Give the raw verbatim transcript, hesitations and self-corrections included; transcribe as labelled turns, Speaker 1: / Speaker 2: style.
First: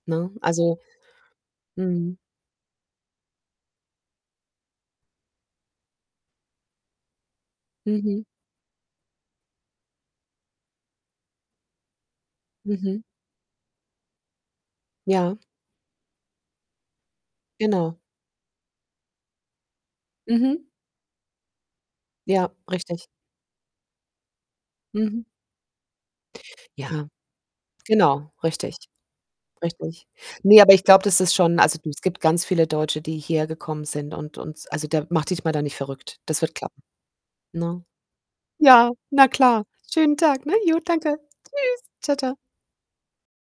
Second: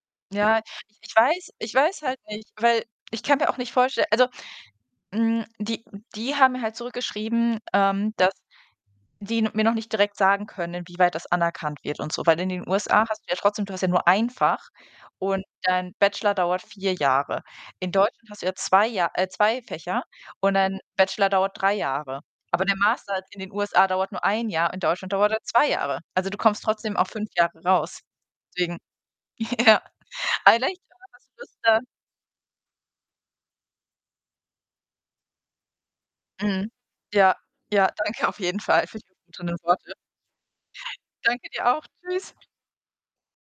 Speaker 1: Ne?
Speaker 2: Ja,
Speaker 1: Also
Speaker 2: ich weiß ich weiß
Speaker 1: Mhm.
Speaker 2: halt nicht, weil ich kann mir auch nicht vorstell also, hm, die die haben mir halt zurückgeschrieben, ähm,
Speaker 1: Mhm.
Speaker 2: dass die n mir noch nicht direkt sagen können, inwieweit das anerkannt wird und so. Weil in den
Speaker 1: Mhm.
Speaker 2: USA hast du ja trotzdem du hast ja nur ein Fach
Speaker 1: Ja.
Speaker 2: und dein Bachelor dauert vier Jahre. In
Speaker 1: Genau.
Speaker 2: Deutschland hast du ja zwei Ja äh, zwei Fächer und
Speaker 1: Mhm.
Speaker 2: dein Bachelor dauert drei Jahre.
Speaker 1: Ja,
Speaker 2: Aber der
Speaker 1: richtig.
Speaker 2: Master in den USA dauert nur ein Jahr, in Deutschland
Speaker 1: Mhm.
Speaker 2: dauert er zwei Jahre. Also du kommst trotzdem
Speaker 1: Ja,
Speaker 2: auf fünf Jahre raus.
Speaker 1: genau, richtig.
Speaker 2: Deswegen, ja..
Speaker 1: Richtig. Ne, aber ich glaube, das ist schon also
Speaker 2: [unintelligible]
Speaker 1: du, es gibt ganz viele Deutsche, die hierher gekommen sind und und also da mach dich mal da nicht verrückt. Das wird
Speaker 2: Mhm.
Speaker 1: klappen,
Speaker 2: Ja,
Speaker 1: ne?
Speaker 2: ja, danke auf jeden Fall
Speaker 1: Ja,
Speaker 2: für die
Speaker 1: na
Speaker 2: aufmunternden
Speaker 1: klar.
Speaker 2: Worte.
Speaker 1: Schönen Tag, ne? Jo, danke.
Speaker 2: Danke, dir
Speaker 1: Tschüss.
Speaker 2: auch.
Speaker 1: Tschau,
Speaker 2: Tschüss.
Speaker 1: tschau.